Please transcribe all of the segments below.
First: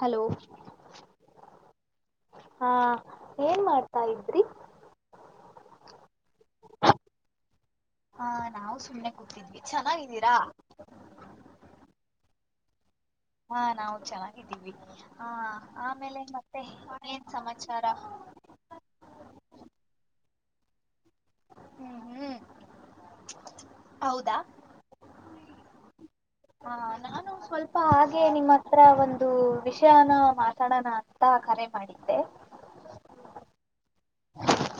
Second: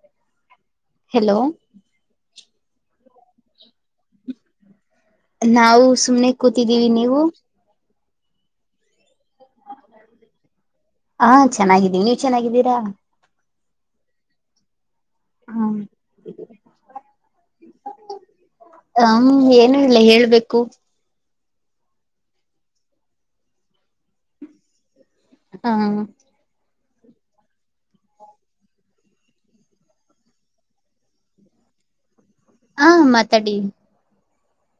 Hello hello ಹಾ ಏನ್ ಮಾಡ್ತಾ ಇದ್ರಿ ನಾವು ಸುಮ್ನೆಗ್ ಕೂತಿದ್ದೀವಿ ನೀವು ಹಾ ನಾವು ಸುಮ್ನೆ ಕೂತಿದ್ವಿ ಚೆನ್ನಾಗಿದ್ದೀರಾ ಹ ಚೆನ್ನಾಗಿದ್ದೀವಿ ನೀವ ಚೆನ್ನಾಗಿದ್ದೀರಾ ಹಾ ನಾವು ಚೆನ್ನಾಗಿದ್ದೀವಿ ಹಾ ಆಮೇಲೆ ಮತ್ತೆ ಏನ್ ಸಮಾಚಾರ ಹ್ಮ್ ಏನು ಇಲ್ಲ ಹೇಳ್ಬೇಕು ಹ್ಮ್ ಹ್ಮ್ ಹೌದಾ ಹ ಹ ನಾನು ಸ್ವಲ್ಪ ಹಾಗೆ ನಿಮ್ಮ ಹತ್ರ ಒಂದು ವಿಷಯನ ಮಾತಾಡೋಣ ಅಂತ ಕರೆ ಮಾಡಿದ್ದೆ ಹಾ ಮಾತಾಡಿ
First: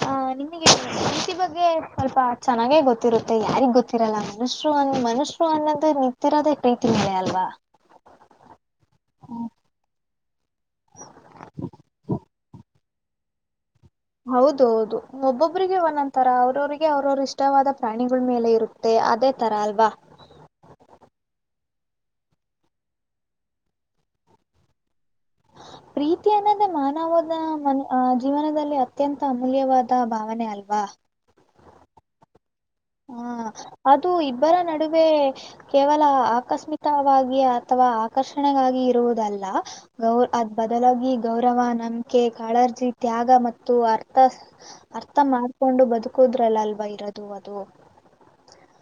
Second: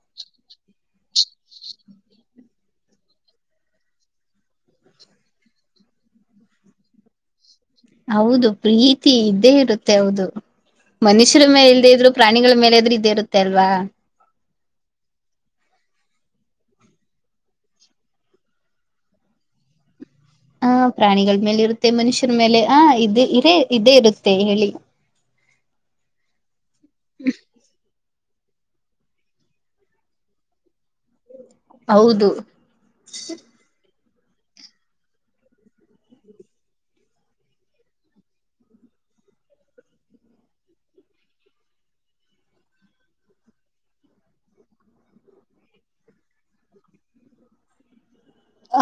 ಆ ನಿಮಗೆ ಪ್ರೀತಿ ಬಗ್ಗೆ ಸ್ವಲ್ಪ ಚೆನ್ನಾಗೆ ಗೊತ್ತಿರುತ್ತೆ ಯಾರಿಗ್ ಗೊತ್ತಿರಲ್ಲ ಮನುಷರು ಅನ್ ಮನುಷ್ಯರು ಅನ್ನೋದು ನಿಂತಿರೋದೇ ಪ್ರೀತಿ ಮ ಅಲ್ವಾ ಹೌದು ಪ್ರೀತಿ ಇದ್ದೇ ಇರುತ್ತೆ ಹೌದು ಮನುಷ್ಯರ ಮೇಲೆ ಇಲ್ದೆೇ ಇದ್ರು ಪ್ರಾಣಿಗಳ ಮೇಲೆ ಇದ್ರು ಇದೇ ಇರುತ್ತೆ ಅಲ್ವಾ ಹೌದ ಹೌದು ಒಬ್ಬೊಬಿಗೆ ಒಂದೊ್ ತರ ಅವ್ರವಿಗೆ ಅವ್ರವ್ರ ಇಷ್ಟವಾದ ಪ್ರಾಣಿಗಳ ಮೇಲೆ ಇರುತ್ತೆ ಅದೇ ತರ ಅಲ್ವಾ ಹ ಪ್ರಾಣಿಗಳ್ ಮೇಲ್ ಇರುತ್ತೆ ಮನುಷ್ಯರ ಮೇಲೆ ಆ ಇ ಇದೇ ಇದೇ ಇರುತ್ತೆ ಹೇಳಿ. ಪ್ರೀತಿ ಅನ್ನದೇ ಮಾನವದ ಮ ಜೀವನದಲ್ಲಿ ಅತ್ಯಂತ ಅಮೂಲ್ಯವಾದ ಭಾವನೆ ಅಲ್ವಾ ಹೌದು ಹ್ಮ ಅ ಮತ್ತು ಇಬ್ಬರ ನಡುವೆ ಕೇವಲ ಆಕಸ್ಮಿಕವಾಗಿ ಅಥವಾ ಆಕರ್ಷಣೆಗಾಗಿ ಇರುವುದಲ್ಲ ಅದ್ ಬದಲಾಗಿ ಗೌರವ ನಂಬಿಕೆ ಕಾಳಜಿ ತ್ಯಾಗ ಮತ್ತು ಅರ್ಥ ಅರ್ಥ ಮಾಡ್ಕೊಂಡು ಬದುಕೋುದ್ರಲ್ಲಲ್ವಾ ಇರೋದು ಅದು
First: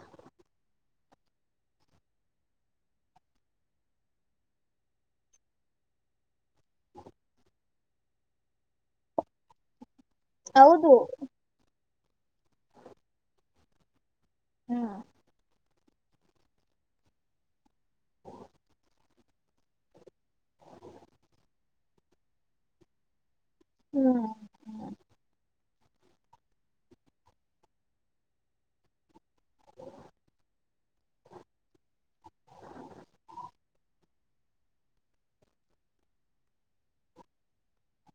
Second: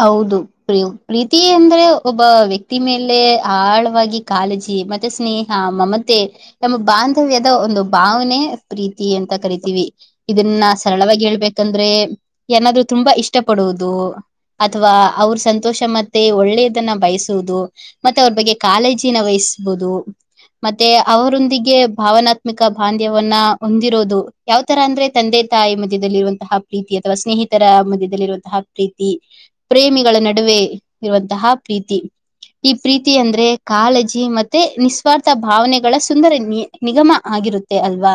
ಹೌದು ಪ್ರ ಪ್ರೀತಿ ಅಂದ್ರೆ ಒಬ್ಬ ವ್ಯಕ್ತಿ ಮೇಲೆ ಆಳವಾಗಿ ಕಾಳಜಿ ಮತ್ತೆ ಸ್ನೇಹ ಮಮತೆ ಎಮ್ಮ ಬಾಂಧವ್ಯದ ಒಂದು ಭಾವನೆ ಪ್ರೀತಿ ಅಂತ ಕರಿತೀವಿ ಇದನ್ನ ಹೌದು ಸರಳವಾಗಿ ಹೇಳ್ಬೇಕಂದ್ರೆ ಏನಾದ್ೂ ತುಂಬಾ ಇಷ್ಟ ಪಡುವುದು ಹ್ಮ್ ಅಥವಾ ಅವ್ರ ಸಂತ ಸಂತೋಷ ಮತ್ತೆ ಒಳ್ಳೆಯದನ್ನ ಬಯಸುವುದು ಮತ್ತೆ ಅವ್ರ ಬಗ್ಗೆ ಕಾಳಜಿ ಚೀ ವಹಿಸಬಹುದು ಮತ್ತೆ ಅವರೊಂದಿಗೆ ಭಾವನಾತ್ಮಕ ಬಾಂಧ್ಯವನ್ನ ಹೊಂದಿರೋದು ಹ್ಮ್ ಯಾವ್ ತರ ಅಂದ್ರೆ ತಂದೆ ತಾಯಿ ಮತ್ತೆ ಮಧ್ಯದಲ್ಲಿರುವಂತಹ ಪ್ರೀತಿ ಅಥವಾ ಸ್ನೇಹಿತರ ಮಧ್ಯದಲ್ಲಿರುವಂತಹ ಪ್ರೀತಿ [unintelligible] ಪ್ರೇಮಿಗಳ ನಡುವೆ ಇರುವಂತಹ ಪ್ರೀತಿ ಈ ಪ್ರೀತಿ ಅಂದ್ರೆ ಕಾಳಜಿ ಮತ್ತೆ ನಿಸ್ವಾರ್ಥ ಭಾವನೆಗಳ ಸುಂದರ ನಿ ನಿಗಮ ಆಗಿರುತ್ತೆ ಅಲ್ವಾ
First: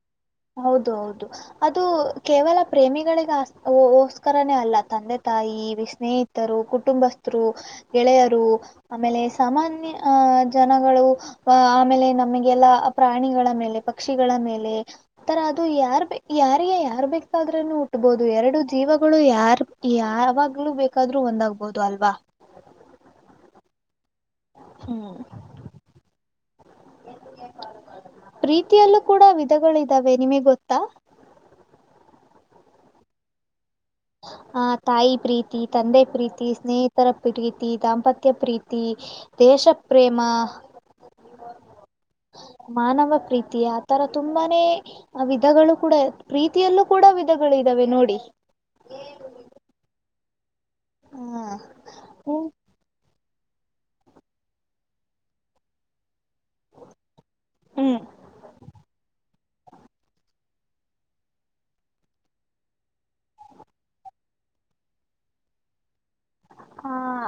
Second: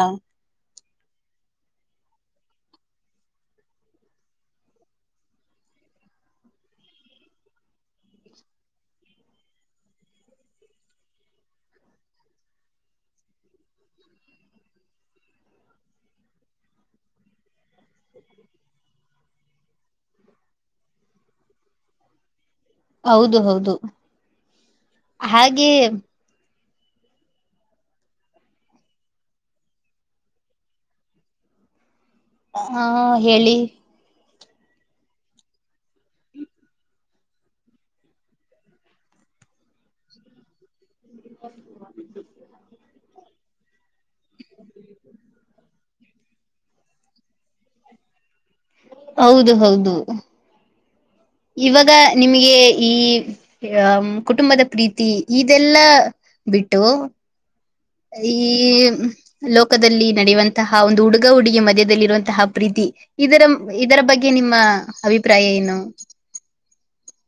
ಹೌದು ಹೌದು ಅದು ಕೇವಲ ಪ್ರೇಮಿಗಳಿಗೆೋಸ್ಕರನೇ ಅಲ್ಲ ತಂದೆ ತಾಯಿ ಸ್ನೇಹಿತರು ಕುಟುಂಬಸ್ಥರು ಗೆಳೆಯರು ಆಮೇಲೆ ಸಾಮಾನ್ಯ ಅಹ ಜನಗಳು ಆಮೇಲೆ ನಮಗೆಲ್ಲ ಪ್ರಾಣಿಗಳ ಮೇಲೆ ಪಕ್ಷಿಗಳ ಮೇಲೆ ತರ ಅದು ಯಾರ್ ಬ ಯಾರಿಗೆ ಯಾರ್ ಬೇಕಾದ್ರೂನು ಹುಟ್ಬಹುದು ಎರಡು ಜೀವಗಳು ಯಾರ್ ಯಾವಾಗ್ಲೂ ಬೇಕಾದ್ರೂ ಒಂದಾಗಬಹದು ಅಲ್ವಾ ಹೌದು ಹೌದು ಹ್ಮ್ ಹಾಗೆ ಪ್ರೀತಿಯಲ್ಲೂ ಕೂಡ ವಿಧಗಳಿದ್ದಾವೆ ನಿಮಗೆ ಗೊತ್ತಾ ಹಾ ಹೇಳಿ ಆ ತಾಯಿ ಪ್ರೀತಿ ತಂದೆ ಪ್ರೀತಿ ಸ್ನೇಹಿತರ ಪ್ರೀತಿ ದಾಂಪತ್ಯ ಪ್ರೀತಿ ದೇಶ ಪ್ರ್ರೇಮ ಮಾನವ ಪ್ರೀತಿ ಆತರ ತುಂಬಾನೇ ವಿಧಗಳು ಕೂಡ ಪ್ರೀತಿಯಲ್ಲೂ ಕೂಡ ವಿಧಗಳು ಇದಾವೆ ನೋಡಿ ಹೌದು ಹೌದು ಹ ಇವಾಗ ಹ್ಮ್ ನಿಮ್ಗೆ ಈ ಆ ಕುಟುಂಬದ ಪ್ರೀತಿ ಇದೆಲ್ಲಾ ಬಿಟ್ಟು ಹ್ಮ್ ಈ ಲೋಕದಲ್ಲಿ ನಡೆಯುವಂತಹ ಒಂದು ಹುಡುಗ ಹುಡುಗಿ ಮಧ್ಯ್ಯದಲ್ಲಿರುವಂತಹ ಪ್ರೀತಿ ಇದರ ಇದರ ಬಗ್ಗೆ ನಿಮ್ಮ ಅಭಿಪ್ರಾಯ ಏನು ಹ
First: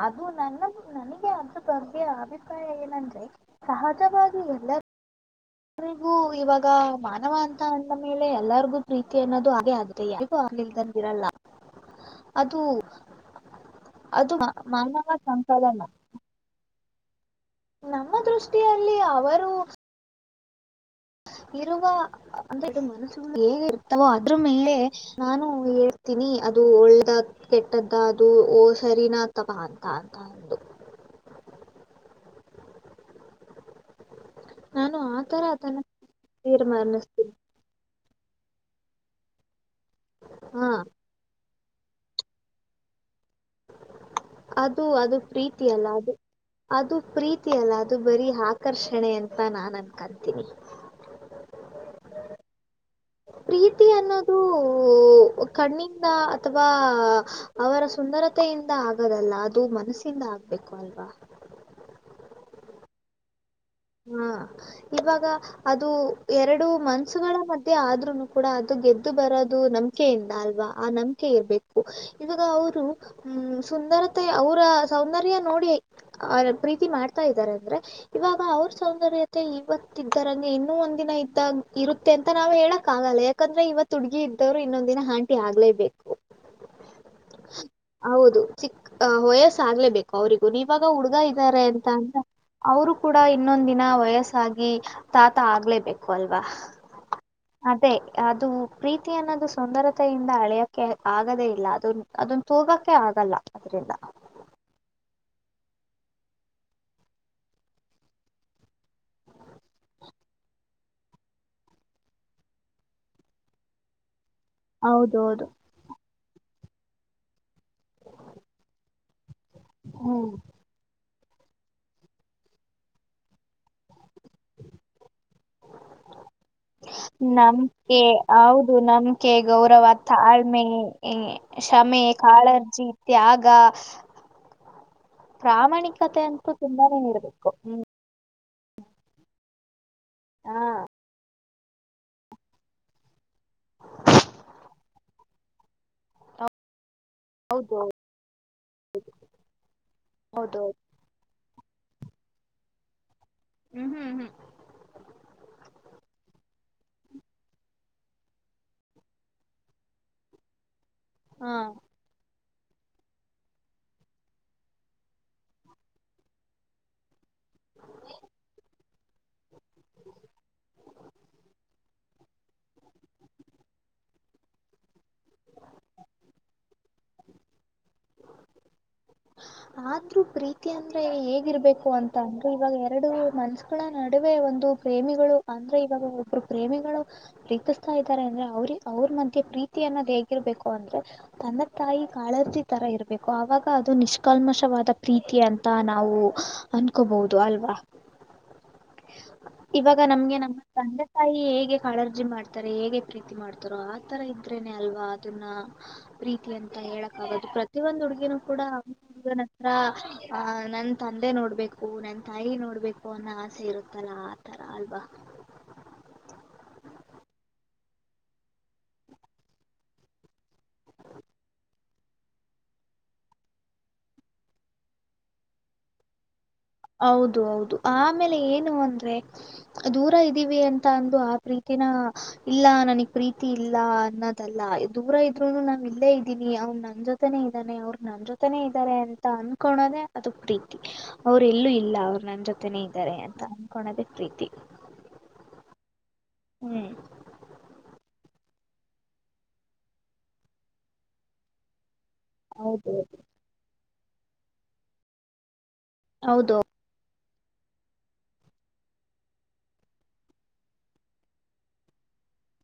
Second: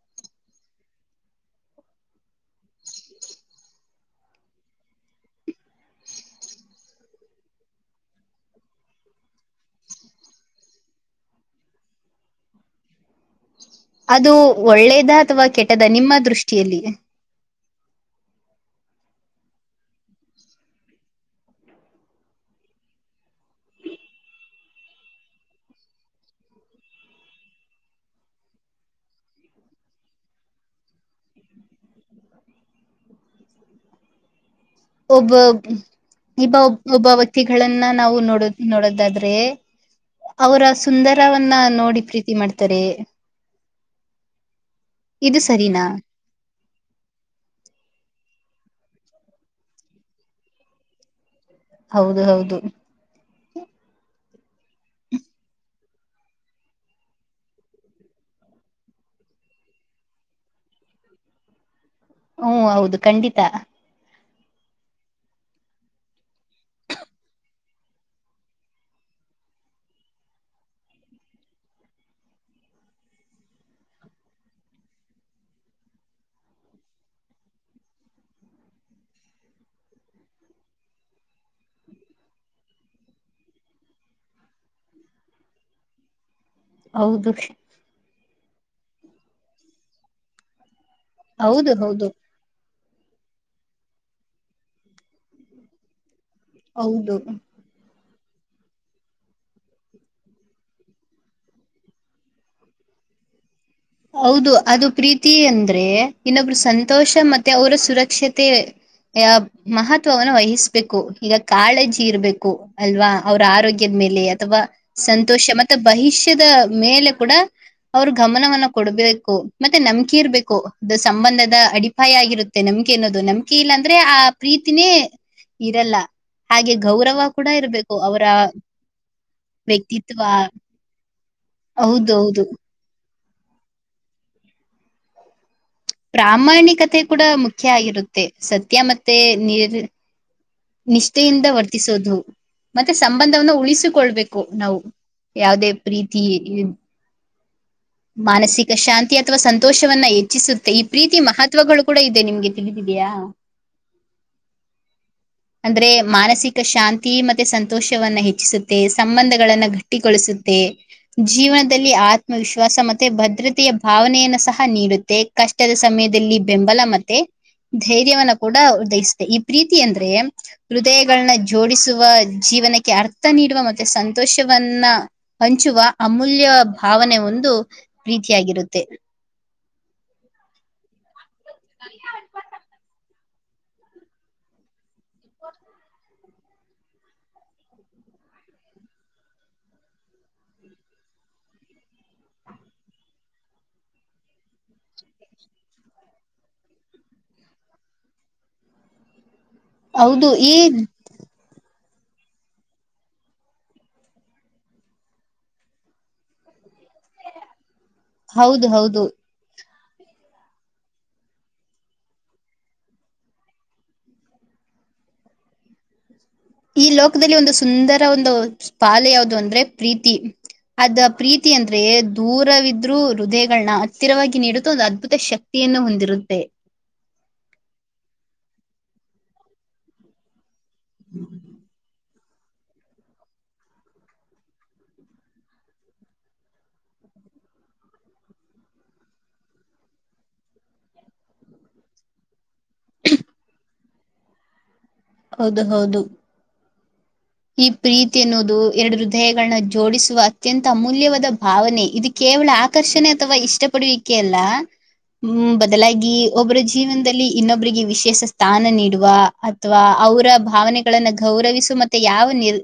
ಅದು ನನ್ನ ನನಗೆ ಅದ್ರ ಬಗ್ಗೆ ಅಭಿಪ್ರಾಯ ಏನಂದ್ರೆ ಸಹಜವಾಗಿ ಎಲ್ಲರೂ ಎರಿಗೂ ಇವಾಗ ಮಾನವ ಅಂತ ಅಂದ ಮೇಲೆ ಎಲ್ಲರಿಗೂ ಪ್ರೀತಿ ಅನ್ನೋದು ಹಾಗೆ ಆಗಿದೆ ಯಾರಿಗೂ ಆಗ್ ನಿಲ್ದನ್ ಇರಲ್ಲ ಅದು ಅದು ಮಾನವ ಒಳ್ಳೇದ ಅಥವಾ ಸಂಪದನ ಕೆಟ್ಟದ ನಿಮ್ಮ ದೃಷ್ಟಿಯಲ್ಲಿ ನಮ್ಮ ದೃಷ್ಟಿಯಲ್ಲಿ ಅವರು ಇರುವ ಅಂದ್ರೆದು ಮನಸ್ಸು ಹೇಗಿರ್ತವೋ ಅದ್ರ ಮೇಲೆ ನಾನು ಹೇಳ್ತೀನಿ ಅದು ಒಳ್ಳದ ಕೆಟ್ಟದ್ದ ಅದು ಓ ಸರಿನ ತವ ಅಂತ ಅಂತ ಒಂದು. ನಾನು ಒಬ್ಬ ಆತರ ಅದನ್ನ ಇಬ್ಬ ಒಬ್ ಒಬ್ಬ ತೀರ್ಮಾನಿಸ್ತೀನಿ ವ್ಯಕ್ತಿಗಳನ್ನ. ನಾವು ನೋಡೋದ್ ನೋಡದಾದ್ರೆ. ಅವ್ರ ಹಾ ಸುಂದರವನ್ನ. ನೋಡಿ ಪ್ರೀತಿ ಮಾಡ್ತಾರೆ. ಅದು ಅದು ಇದು ಪ್ರೀತಿ ಸರಿನಾ ಅಲ್ಲ ಅದು ಅದು ಪ್ರೀತಿ ಅಲ್ಲ ಅದು ಬರಿ ಹಾ ಆಕರ್ಷಣೆ ಅಂತ ನಾನ್ ಅನ್ಕತೀನಿ. ಹೌದು ಹೌದು. ಪ್ರೀತಿ ಅನ್ನೋದು ಕಣ್ಣಿಂದ ಅಥವಾ ಅವರ ಸುಂದರತೆಯಿಂದ ಆಗದಲ್ಲ ಅದು ಮನಸ್ಸಿಂದ ಆಗ್ಬೇಕು ಅಲ್ವಾ. ಹು ಹೌದು ಖಂಡಿತ. ಹಾ ಇವಾಗ ಅದು ಎರಡು ಮನ್ಸುಗಳ ಮಧ್ಯೆ ಆದ್ರುನು ಕೂಡ ಅದು ಗೆದ್ದು ಬರೋದು ನಂಬ್ಕೆಯಿಂದ ಅಲ್ವಾ ಆ ನಂಬ್ಕೆ ಇರ್ಬೇಕು ಇವಾಗ ಅವ್ರು ಹ್ಮ ಸುಂದರತೆ ಅವ್ರ ಸೌಂದರ್ಯ ನೋಡಿ ಪ್ರೀತಿ ಮಾಡ್ತಾ ಇದ್ದಾರೆ ಅಂದ್ರೆ ಇವಾಗ ಅವ್ರ್. ಸೌಂದರ್ಯತೆ ಇವತ್ತ ಇದ್ದರಂಗೆ ಇನ್ನು ಒಂದ್ ದಿನ ಇದ್ದಾಗ ಇರುತ್ತೆ ಅಂತ ನಾವ್ ಹೇಳಕ್ ಆಗಲ್ಲ ಯಾಕಂದ್ರೆ ಇವತ್ ಹುಡ್ಗಿ ಇದ್ದವ್ರು ಇನ್ನೊಂದ್ ದಿನ ಹಾಂಟಿ ಆಗ್ಲೇಬೇಕು. ಹೌದು ಹೌದು ಚಿಕ್ ವಯಸ್ಸ ಆಗ್ಲೇಬೇಕು ಅವ್ರಿಗೂ ನೀವ್ ಇವಾಗ ಹುಡ್ಗ ಇದ್ದಾರೆ ಹೌದು ಅಂತ ಹೌದು ಅಂದ್ರೆ. ಅವ್ರು ಕೂಡ ಇನ್ನೊಂದ್ ದಿನ ವಯಸ್ಸಾಗಿ ತಾತ ಆಗ್ಲೇಬೇಕು. ವಲ್ವಾ ಹೌದು ಅದೇ. ಅದು ಪ್ರೀತಿ ಅನ್ನೋದು ಸುಂದರತೆಯಿಂದ ಅಳೆಯಕ್ಕೆೆ ಆಗದೇ ಇಲ್ಲ ಅದು ಅದನ್ನ ತೋಗಕ್ಕೆೆ ಆಗಲ್ಲ ಅದ್ರಂದ ಹೌದು ಅದು ಪ್ರೀತಿ ಅಂದ್ರೆ ಇನ್ನೊಬ್ರು ಸಂತೋಷ ಮತ್ತೆ ಅವರ ಸುರಕ್ಷತೆ ಮಹತ್ವವನ್ನು ವಹಿಸ್ಬೇಕು ಈಗ ಕಾಳಜಿ ಇರ್ಬೇಕು ಅಲ್ವಾ ಅವ್ರ ಆರೋಗ್ಯದ ಮೇಲೆ ಅಥವಾ ಸಂತೋಷ ಹೌದೌದು ಮತ್ತೆ ಬಹಿಷ ಭವಿಷ್ಯದ ಮೇಲೆ ಕೂಡ ಅವರು ಗಮನವನ್ನು ಕೊಡ್ಬೇಕು ಮತ್ತೆ ನಂಬಿಕೆ ಹ್ಮ್ ಇರ್ಬೇಕು [unintelligible] ಸಂಬಂಧದ ಅಡಿಪಾಯ ಆಗಿರುತ್ತೆ ನಮ್ಗೆೆ ಅನ್ನೋದು ನಂಬಿಕೆ ಇಲ್ಲ ಪ್ರೀತಿನೇ ಇರಲ್ಲ ಹಾಗೆ ಗೌರವ ಕೂಡ ಇರ್ಬೇಕು ನಂಬಿಕೆ ಅವರ ಹೌದು ನಂಬಿಕೆ ಗೌರವ ವ್ಯಕ್ತಿತ್ವ ತಾಳ್ಮೆ [unintelligible] ಕ್ಷಮೆ ಹೌದೌದು ಕಾಳಜಿ ತ್ಯಾಗ ಪ್ರಾಮಾಣಿಕತೆ ಅಂತೂ ತುಂಬಾನೇ ಪ್ರಾಮಾಣಿಕತೆ ಕೂಡ ಇರ್ಬೇಕು ಮುಖ್ಯ ಹ್ಮ್ ಆಗಿರುತ್ತೆ ಸತ್ಯ ಮತ್ತೆ ನೀರ್ ಹಾ ನಿಷ್ಠೆಯಿಂದ ವರ್ತ ವತಿಸೋದು ಮತ್ತೆ ಸಂಬಂಧವನ್ನ ಉಳಿಸಿಕೊಳ್ಬೇಕು ನಾವು ಯಾವವುದೇ ಪ್ರೀತಿ ಹೌದು ಮಾನಸಿಕ ಶಾಂತಿ ಅಥವಾ ಸಂತೋಷವನ್ನ ಹೌದು ಹೌದು. ಹೆಚ್ಚಿಸುತ್ತೆ ಈ ಪ್ರೀತಿ ಮಹತ್ ತತ್ವಗಳು ಕೂಡ ಇದೆ ನಿಮ್ಗೆ ತಿಳಿದೆಯಾ. ಹ್ಮ್ ಹ್ಮ್ ಹ್ಮ್ ಅಂದ್ರೆ ಮಾನಸಿಕ ಶಾಂತಿ ಮತ್ತೆ ಸಂತೋಷವನ್ನ ಹೆಚ್ಚಿಸುತ್ತೆ ಸಂಬಂಧಗಳನ್ನ ಗಟ್ಟಿಗೊಳಿಸುತ್ತೆ. ಹಾ ಜೀವನದಲ್ಲಿ ಆದ್ ವಿಶ್ವಾಸ ಮತ್ತೆ ಭದ್ರತೆಯ ಭಾವನೆಯನ್ನು ಸಹ ನೀಡುತ್ತೆ ಕಷ್ಟದ ಸಮಯದಲ್ಲಿ ಬೆಂಬಲ ಮತ್ತೆ ಧೈರ್ಯವನ್ನ ಕೂಡ ಉದಯಿಸುತ್ತೆ ಈ ಪ್ರೀತಿ ಅಂದ್ರೆ ಹೃದಯಗಳನ್ನ ಜೋಡಿಸುವ ಜೀವನಕ್ಕೆ ಅರ್ಥ ನೀಡುವ ಮತ್ತೆ ಸಂತೋಷವನ್ನ ಹಂಚುವ ಅಮೂಲ್ಯ ಭಾವನೆ ಒಂದು ಪ್ರೀತಿಯಾಗಿರುತ್ತೆ ಆದ್ರೂ ಪ್ರೀತಿ ಅಂದ್ರೆ ಹೇಗ್ ಇರ್ಬೇಕು ಅಂತ ಅಂದ್ರೆ ಇವಾಗ ಎರಡು ಮನ್ಸಗಳ ನಡುವೆ ಒಂದು ಪ್ರೇಮಿಗಳು ಅಂದ್ರೆ ಇವಾಗ ಒಬ್ರು ಪ್ರೇಮಿಗಳು ಪ್ರೀತಿಸ್ತಾ ಇದ್ದಾರೆ ಅಂದ್ರೆ ಅವ್ರ ಅವ್ರ ಮಧ್ಯೆ ಪ್ರೀತಿ ಅನ್ನೋದ ಹೇಗಿರ್ಬೇಕು ಅಂದ್ರೆ ತನ್ನ ತಾಯಿ ಕಾಳಜಿ ತರ ಇರ್ಬೇಕು ಅವಾಗ ದು ನಿಷ್ಕಲ್ಮಶವಾದ ಪ್ರೀತಿ ಅಂತ ನಾವು ಅನ್ಕೋಬಹುದು ಅಲ್ವಾ ಇವಾಗ ಹೌದು ನಮ್ಗೆ ಈ ನಮ್ಮ ತಂದೆ ತಾಯಿ ಹೇಗೆ ಹೇಗೆ ಕಳರ್ಜಿ ಮಾಡ್ತಾರೆ ಹೇಗೆ ಪ್ರೀತಿ ಮಾಡ್ತಾರೋ ಆತರ ಇದ್ರೇನೆ ಅಲ್ವಾ ಅದನ್ನ ಪ್ರೀತಿ ಅಂತ ಹೇಳಕ್ ಆಾಗೋದು ಪ್ರತಿ ಒಂದು ಹುಡುಗನ ಕೂ ಹದು ಆ ನನ್ ತಂದೆ ನೋಡ್ಬೇಕು ನನ್ ತಾಯಿ ನೋಡ್ಬೇಕು ಅನ್ನೋ ಆಸೆ ಇರುತ್ತಲ್ಲಾ ಆತರ ಅಲ್ವಾ ಈ ಲೋಕದಲ್ಲಿ ಒಂದು ಸುಂದರ ಒಂದು ಪಾಲ ಯಾವುದು ಅಂದ್ರೆ ಪ್ರೀತಿ ಅದ ಪ್ರೀತಿ ಅಂದ್ರೆ ದೂರವಿದ್ರರು ಹೃದಯಗಳನ್ನ ಹತ್ತಿರವಾಗಿ ನೀಡುತ್ತ ಒಂದು ಅದ್ಭುತ ಶಕ್ತಿಯನ್ನು ಹೊಂದಿರುತ್ತೆ ಹೌದು ಹೌದು ಆಮೇಲೆ ಏನು ಅಂದ್ರೆ ದೂರ ಇದ್ದೀವಿ ಅಂತ ಂದು ಆ ಪ್ರೀತಿನ ಇಲ್ಲ ನನಗ್ ಪ್ರೀತಿ ಇಲ್ಲ ಅನ್ನೋದಲ್ಲ ದೂರ ಇದ್ರುನು ನಾ ಇಲ್ಲೇ ಇದ್ದೀನಿ ಅವನ್ ನನ್ ಜೊತೆನೇ ಇದ್ದಾನೆ ಅವ್ರ ನನ್ ಜೊತೆನೆೇ ಇದ್ದಾರೆ ಅಂತ ಅನ್ಕೊಳೋದೆೇ ಅದ ಪ್ರೀತಿ ಅವರು ಎಲ್ಲೂ ಇಲ್ಲ ಅವ್ರ ನನ್ನ ಜ ನೀತೇಂತ ಕೊಣದ ಪ್ರೀತಿ ಹೌದು ಹೌದು ಹ್ಮ್ ಈ ಪ್ರೀತಿ ಎನ್ನುೋದು ಎರಡು ಹೃದಯಗಳನ್ನ ಜೋಡಿಸುವ ಅತ್ಯಂತ ಅಮೂಲ್ಯವಾದ ಭಾವನೆ ಇದಕ್ಕೆ ಕೇವಲ ಹೌದು ಆಕರ್ಷಣೆ ಅಥವಾ ಇಷ್ಟ ಪಡುವ ಲ್ಲ ಬದಲಾಗಿ ಹೌದು ಒಬ್ಬರ ಜೀವನದಲ್ಲಿ ಇನ್ನೊಬ್ಬರಿಗೆ ವಿಶೇಷ ಸ್ಥಾನ ನೀಡುವ ಅಥವಾ ಅವರ ಭಾವನೆಗಳನ್ನ ಗೌರವಿಸುವ ಮತ್ತು ಮ ಯಾವ ನಿರ್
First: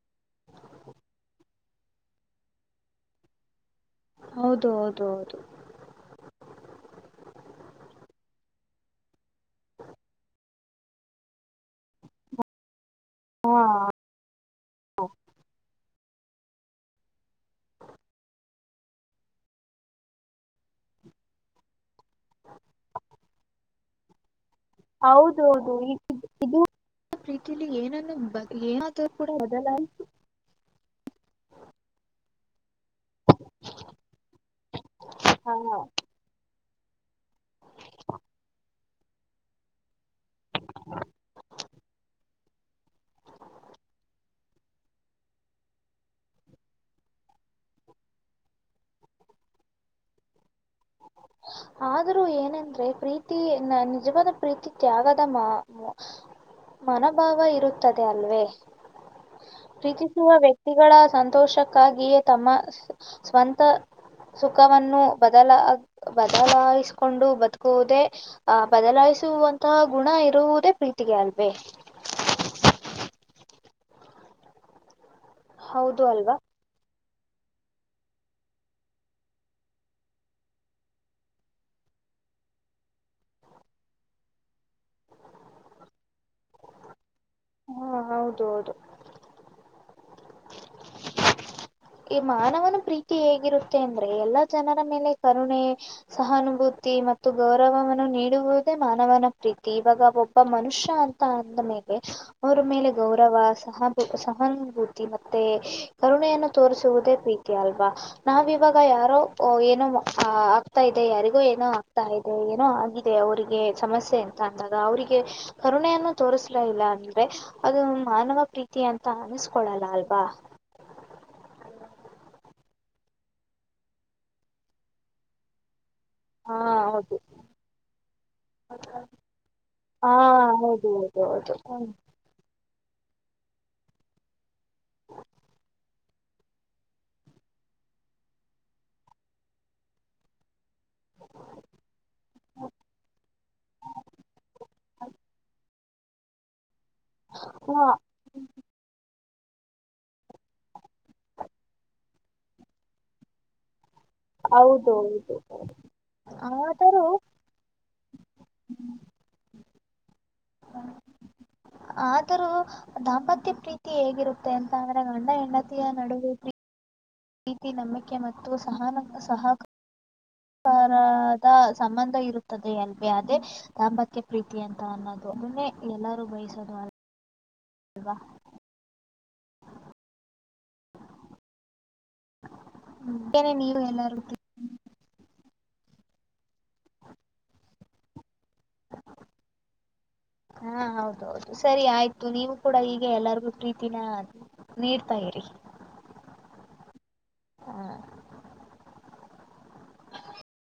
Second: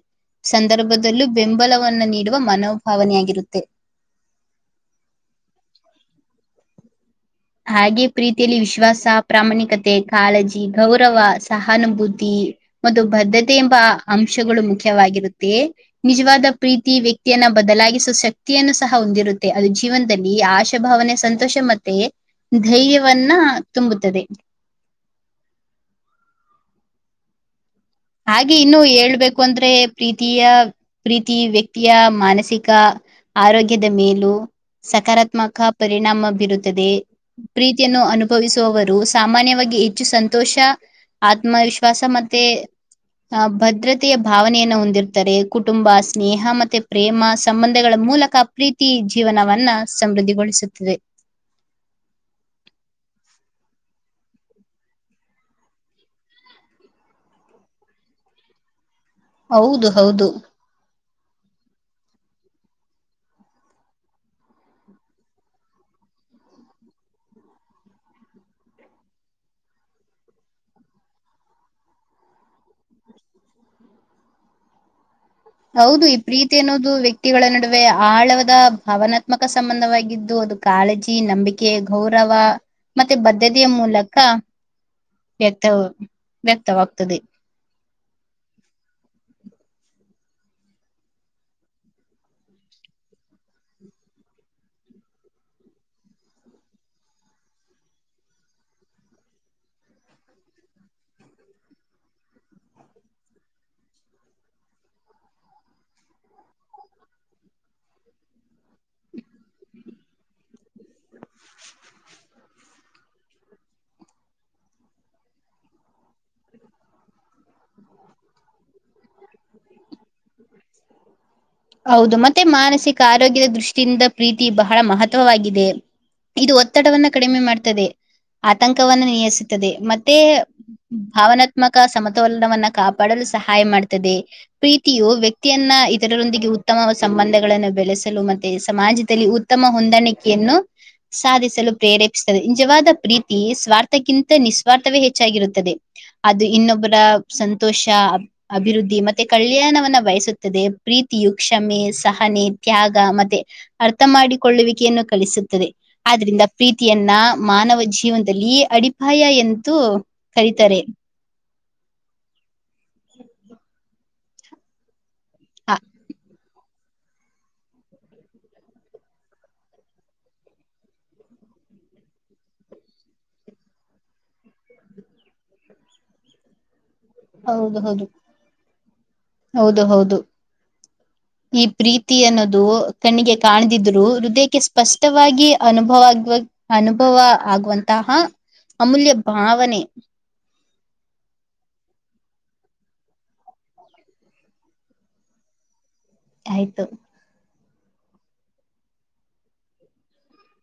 ಸಂದರ್ಭದಲ್ಲೂ ಬೆಂಬಲವನ್ನ ನೀಡುವ ಮನೋಭಾವನೆಯಾಗಿರುತ್ತೆ ಹೌದು ಹೌದು ಹೌದು ಹಾಗೆ ಪ್ರೀತಿಯಲ್ಲಿ ವಿಶ್ವಾಸ ಪ್ರಾಮಾಣಿಕತೆ ಕಾಲಜ ಗೌರವ ಸಹಾನುಭೂತಿ ಮತ್ತು ಹಾ ಬದ್ಧತೆ ಎಂಬ ಅಂಶಗಳು ಮುಖ್ಯವಾಗಿರುತ್ತೆ ನಿಜವಾದ ಪ್ರೀತಿ ವ್ಯಕ್ತಿಯನ್ನ ಬದಲಾಗಿಸುವ ಶಕ್ತಿಯನ್ನು ಸಹ ಹೊಂದಿರುತ್ತೆ ಅದು ಜೀವನದಲ್ಲಿ ಆಶಾಭಾವನೆ ಸಂತೋಷ ಮತ್ತೆ ಧೈರ್ಯವನ್ನ ತುಂಬುತ್ತದೆ ಹೌದೌದು ಇದುೀತಿ ಹಾಗೆ ಇನ್ನು ಹೇಳ್ಬೇಕು ಅಂದ್ರೆ ಬದಲಾಯಿಸ ಪ್ರೀತಿಯ ಪ್ರೀತಿ ವ್ಯಕ್ತಿಯ ಮಾನಸಿಕ. ಆರೋಗ್ಯದ ಮೇಲೂ ಸಕಾರಾತ್ಮಕ ಪರಿಣಾಮ ಬೀರುತ್ ಪ್ರೀತಿಯನ್ನು ಅನುಭವಿಸುವವರು ಸಾಮಾನ್ಯವಾಗಿ ಹೆಚ್ಚು ಸಂತ ತೋಷ ಆತ್ಮವಿಶ್ವಾಸ ಮತ್ತೆ. ಆ ಭದ್ರತೆಯ ಭಾವನೆಯನ್ನು ಹೊಂದಿರ್ತ್ತಾರೆ, ಕುಟುಂಬ ಸ್ನೇಹ ಮತ್ತೆ ಪ್ರೇಮ ಸಂಬಂಧಗಳ ಮೂಲಕ ಪ್ರೀತಿ ಜೀವನವನ್ನ ಸಮೃದ್ಧಿಗೊಳಿಸು ಆದ್ರೂ ಏನಂದ್ರೆ ಪ್ರೀತಿ ನ ನಿಜವಾದ ಪ್ರೀತಿ ತ್ಯಾಗದ ಮಾ ಮನೋಭಾವ ಇರುತ್ತದೆ ಅಲ್ವೇ. ಹೌದು ಪ್ರೀತಿಸುವ ಹೌದು ವ್ಯಕ್ತಿಗಳ ಸನ್ ಸಂತೋಷಕ್ಕಾಗಿಯೇ ತಮ್ಮ ಸ್ವಂತ ಸುಖವನ್ನು ಬದಲ ಬದಲಾಯಿಸ್ಕೊಂಡು ಬದುಕುವುದೇ ಆ ಬದಲಾಯಿಸುವಂತ ಗುಣ ಇರುವುದೇ ಪ್ರೀತಿಗೆ ಅಲ್ವೇ. ಹೌದು ಈ ಪ್ರೀತಿ ಅನ್ನೋದು ವ್ಯಕ್ ವ್ಯಕ್ತಿಗಳ ನಡುವೆ ಆಳವದ ಭಾವನಾತ್ಮಕ ಸಂಬಂಧವಾಗಿದ್ದು ಅದು ಕಾಳಜಿ ನಂಬಿಕೆ ಗೌರವ ಮತ್ತೆ ಬದ್ಧತೆಯ ಮೂಲಕ ವ್ಯಕ್ತ ವ್ಯಕ್ತವಾಗ್ತದೆ. ಹಾ ಹೌದು ಹೌದು ಈ ಮಾನವನ ಪ್ರೀತಿ ಹೇಗಿರುತ್ತೆ ಅಂದ್ರೆ ಎಲ್ಲಾ ಜನರ ಮೇಲೆ ಕರುಣೆ ಸಹಾನುಭೂತಿ ಮತ್ತು ಗೌರವವನ್ನು ನೀಡುವುದೇ ಮಾನವನ ಪ್ರೀತಿ ಇವಾಗ ಒಬ್ಬ ಮನುಷ್ಯ ಅಂತ ಅಂದ ಮೇಲೆ ಅವ್ರ ಮೇಲೆ ಗೌರವ ಸಹಬು ಸಹಾನುಭೂತಿ ಮತ್ತೆ ಕರುಣೆಯನ್ನು ತೋರಿಸುವುದೇ ಪ್ರೀತಿ ಅಲ್ವಾ ನಾವಿ ಇವಾಗ ಯಾರೋ ಏನ ಆ ಆಗ್ತಾ ಇದೆ ಯಾರಿಗೂ ಏನೋ ಆಗ್ತಾ ಇದೆ ಏನೋ ಆಗ ಅವರಿಗೆ ಸಮಸ್ಯೆ ಅಂತ ಅನ್ನದಾಗ ಅವರಿಗೆ ಕರುಣೆಯನ್ನು ತೋರಿಸಲ ಇಲ್ಲ ಅಂದ್ರೆ ಅದು ಮಾನವ ಪ್ರೀತಿ ಅಂತ ಅನ್ನಿಸ ಕೊಡಲಾಲ್ವಾ ಹೌದು ಮತ್ತೆ ಮಾನಸಿಕ ಆರೋಗ್ಯದ ದೃಷ್ಟಿಯಿಂದ ಪ್ರೀತಿ ಬಹಳ ಮಹತ್ವವಾಗಿದೆ ಇದು ಹಾ ಒತ್ತಡವನ್ನ ಹೌದು ಕಡಿಮೆ ಮಾಡ್ತದೆ ಆತಂಕವನ್ನ ನಿಯಿಸುತ್ತದೆ ಹಾ ಮತ್ತೆ ಹೌದು ಹೌದು ಭಾವನಾತ್ಮಕ ಹೌದು ಸಮತೋಲನವನ್ನ ಕ ಪಾಡಲು ಸಹಾಯ ಮಾಡುತ್ತದೆ ಪ್ರೀತಿಯು ವ್ಯಕ್ತಿಯನ್ನ ಇತರರೊಂದಿಗೆ ಉತ್ತಮ ಸಂಬಂಧಗಳನ್ನು ಬೆಳೆಸಲು ಮತ್ತೆ ಸಮಾಜದಲ್ಲಿ ಉತ್ತಮ ಹೊಂದಾಣಿಕೆಯನ್ನು ಸಾಧಿಸಲು ಪ್ರೇರೇಪಿಸುತ್ತದೆ ನಿಜವಾದ ಪ್ರೀತಿ ಸ್ವಾರ್ಥಕ್ಕಿಂತ ನಿಸ್ವಾರ್ಥವೇ ಹೆಚ್ಚಾಗಿರುತ್ತದೆ ಅದು ಇನ್ನೊಬ್ಬರು ಸಂತೋಷ ಹಾ ಅಭಿವೃದ್ಧಿ ಮತ್ತೆ ಮತ್ತೇ ಕಲ್ಯಾಣವನ್ನ ಬಯಸುತ್ತದೆ ಪ್ರೀತಿ ಿಯು ಕ್ಷಮೆ ಸಹನೆ ತ್ಯಾಗ ಮತ್ತೆ ಅರ್ಥ ಹೌದು ಮಾಡಿಕೊಳ್ಳುವಿಕೆಯನ್ನು ಹೌದು ಕಲಿಸುತ್ತದೆ ಆದ್ರಿಂದ ಆದರೂ ಪ್ರೀತಿಯನ್ನ ಮಾನವ ಜೀವನದಲ್ಲಿ ಅಡಿಪಾಯ ಎಂದು ಕರೀತಾರೆ ಆದರೂ ದಾಂಪತ್ಯ ಪ್ರೀತಿ ಹೇಗಿರುತ್ತೆ ಅಂತ ಗಂಡ ಹ ಹೆಂಡತಿಯ ನಡುವೆ ಪ್ರೀತಿ ನಂಬಿಕೆ ಮತ್ತು ಸಹನ ಸಹಹಕಾರದ ಸಂಬಂಧ ಇರುತ್ತದ ಅಲ್ವೇ ಅದೇ ದಾಂಪತ್ಯ ಪ್ರೀತಿ ಅಂತ ಅನ್ನೋದು ಅದುನ್ನೇ ಎಲ್ಲರೂ ಬಯಸೋದು ಅಲ್ ಹೌದ ಹೌದು ಹೌದು ಹೌದು ಈ ಪ್ರೀತಿ ಅನ್ನೋದು ಕಣ್ಣಿಗೆ ಏನೇ ನೀವು ಕಾಣದಿದ್ರು ಎಲ್ಲಾರೂ ಹೃದಯಕ್ಕೆ ಸ್ಪಷ್ಟವಾಗಿ ಅನುಭವ ಆಗುವ ಅನುಭವ ಆಗುವಂತಹ ಅಮೂಲ್ಯ ಭಾವನೆ ಹಾ ಹೌದೌದು ಸರಿ ಆಯ್ತು ನೀವು ಕೂಡ ಈಗ ಎಲ್ಲರಿಗೂ ಪ್ರೀತಿನ ನೀಡ್ತಾ ಇರಿ ಆಯ್ತು ಹ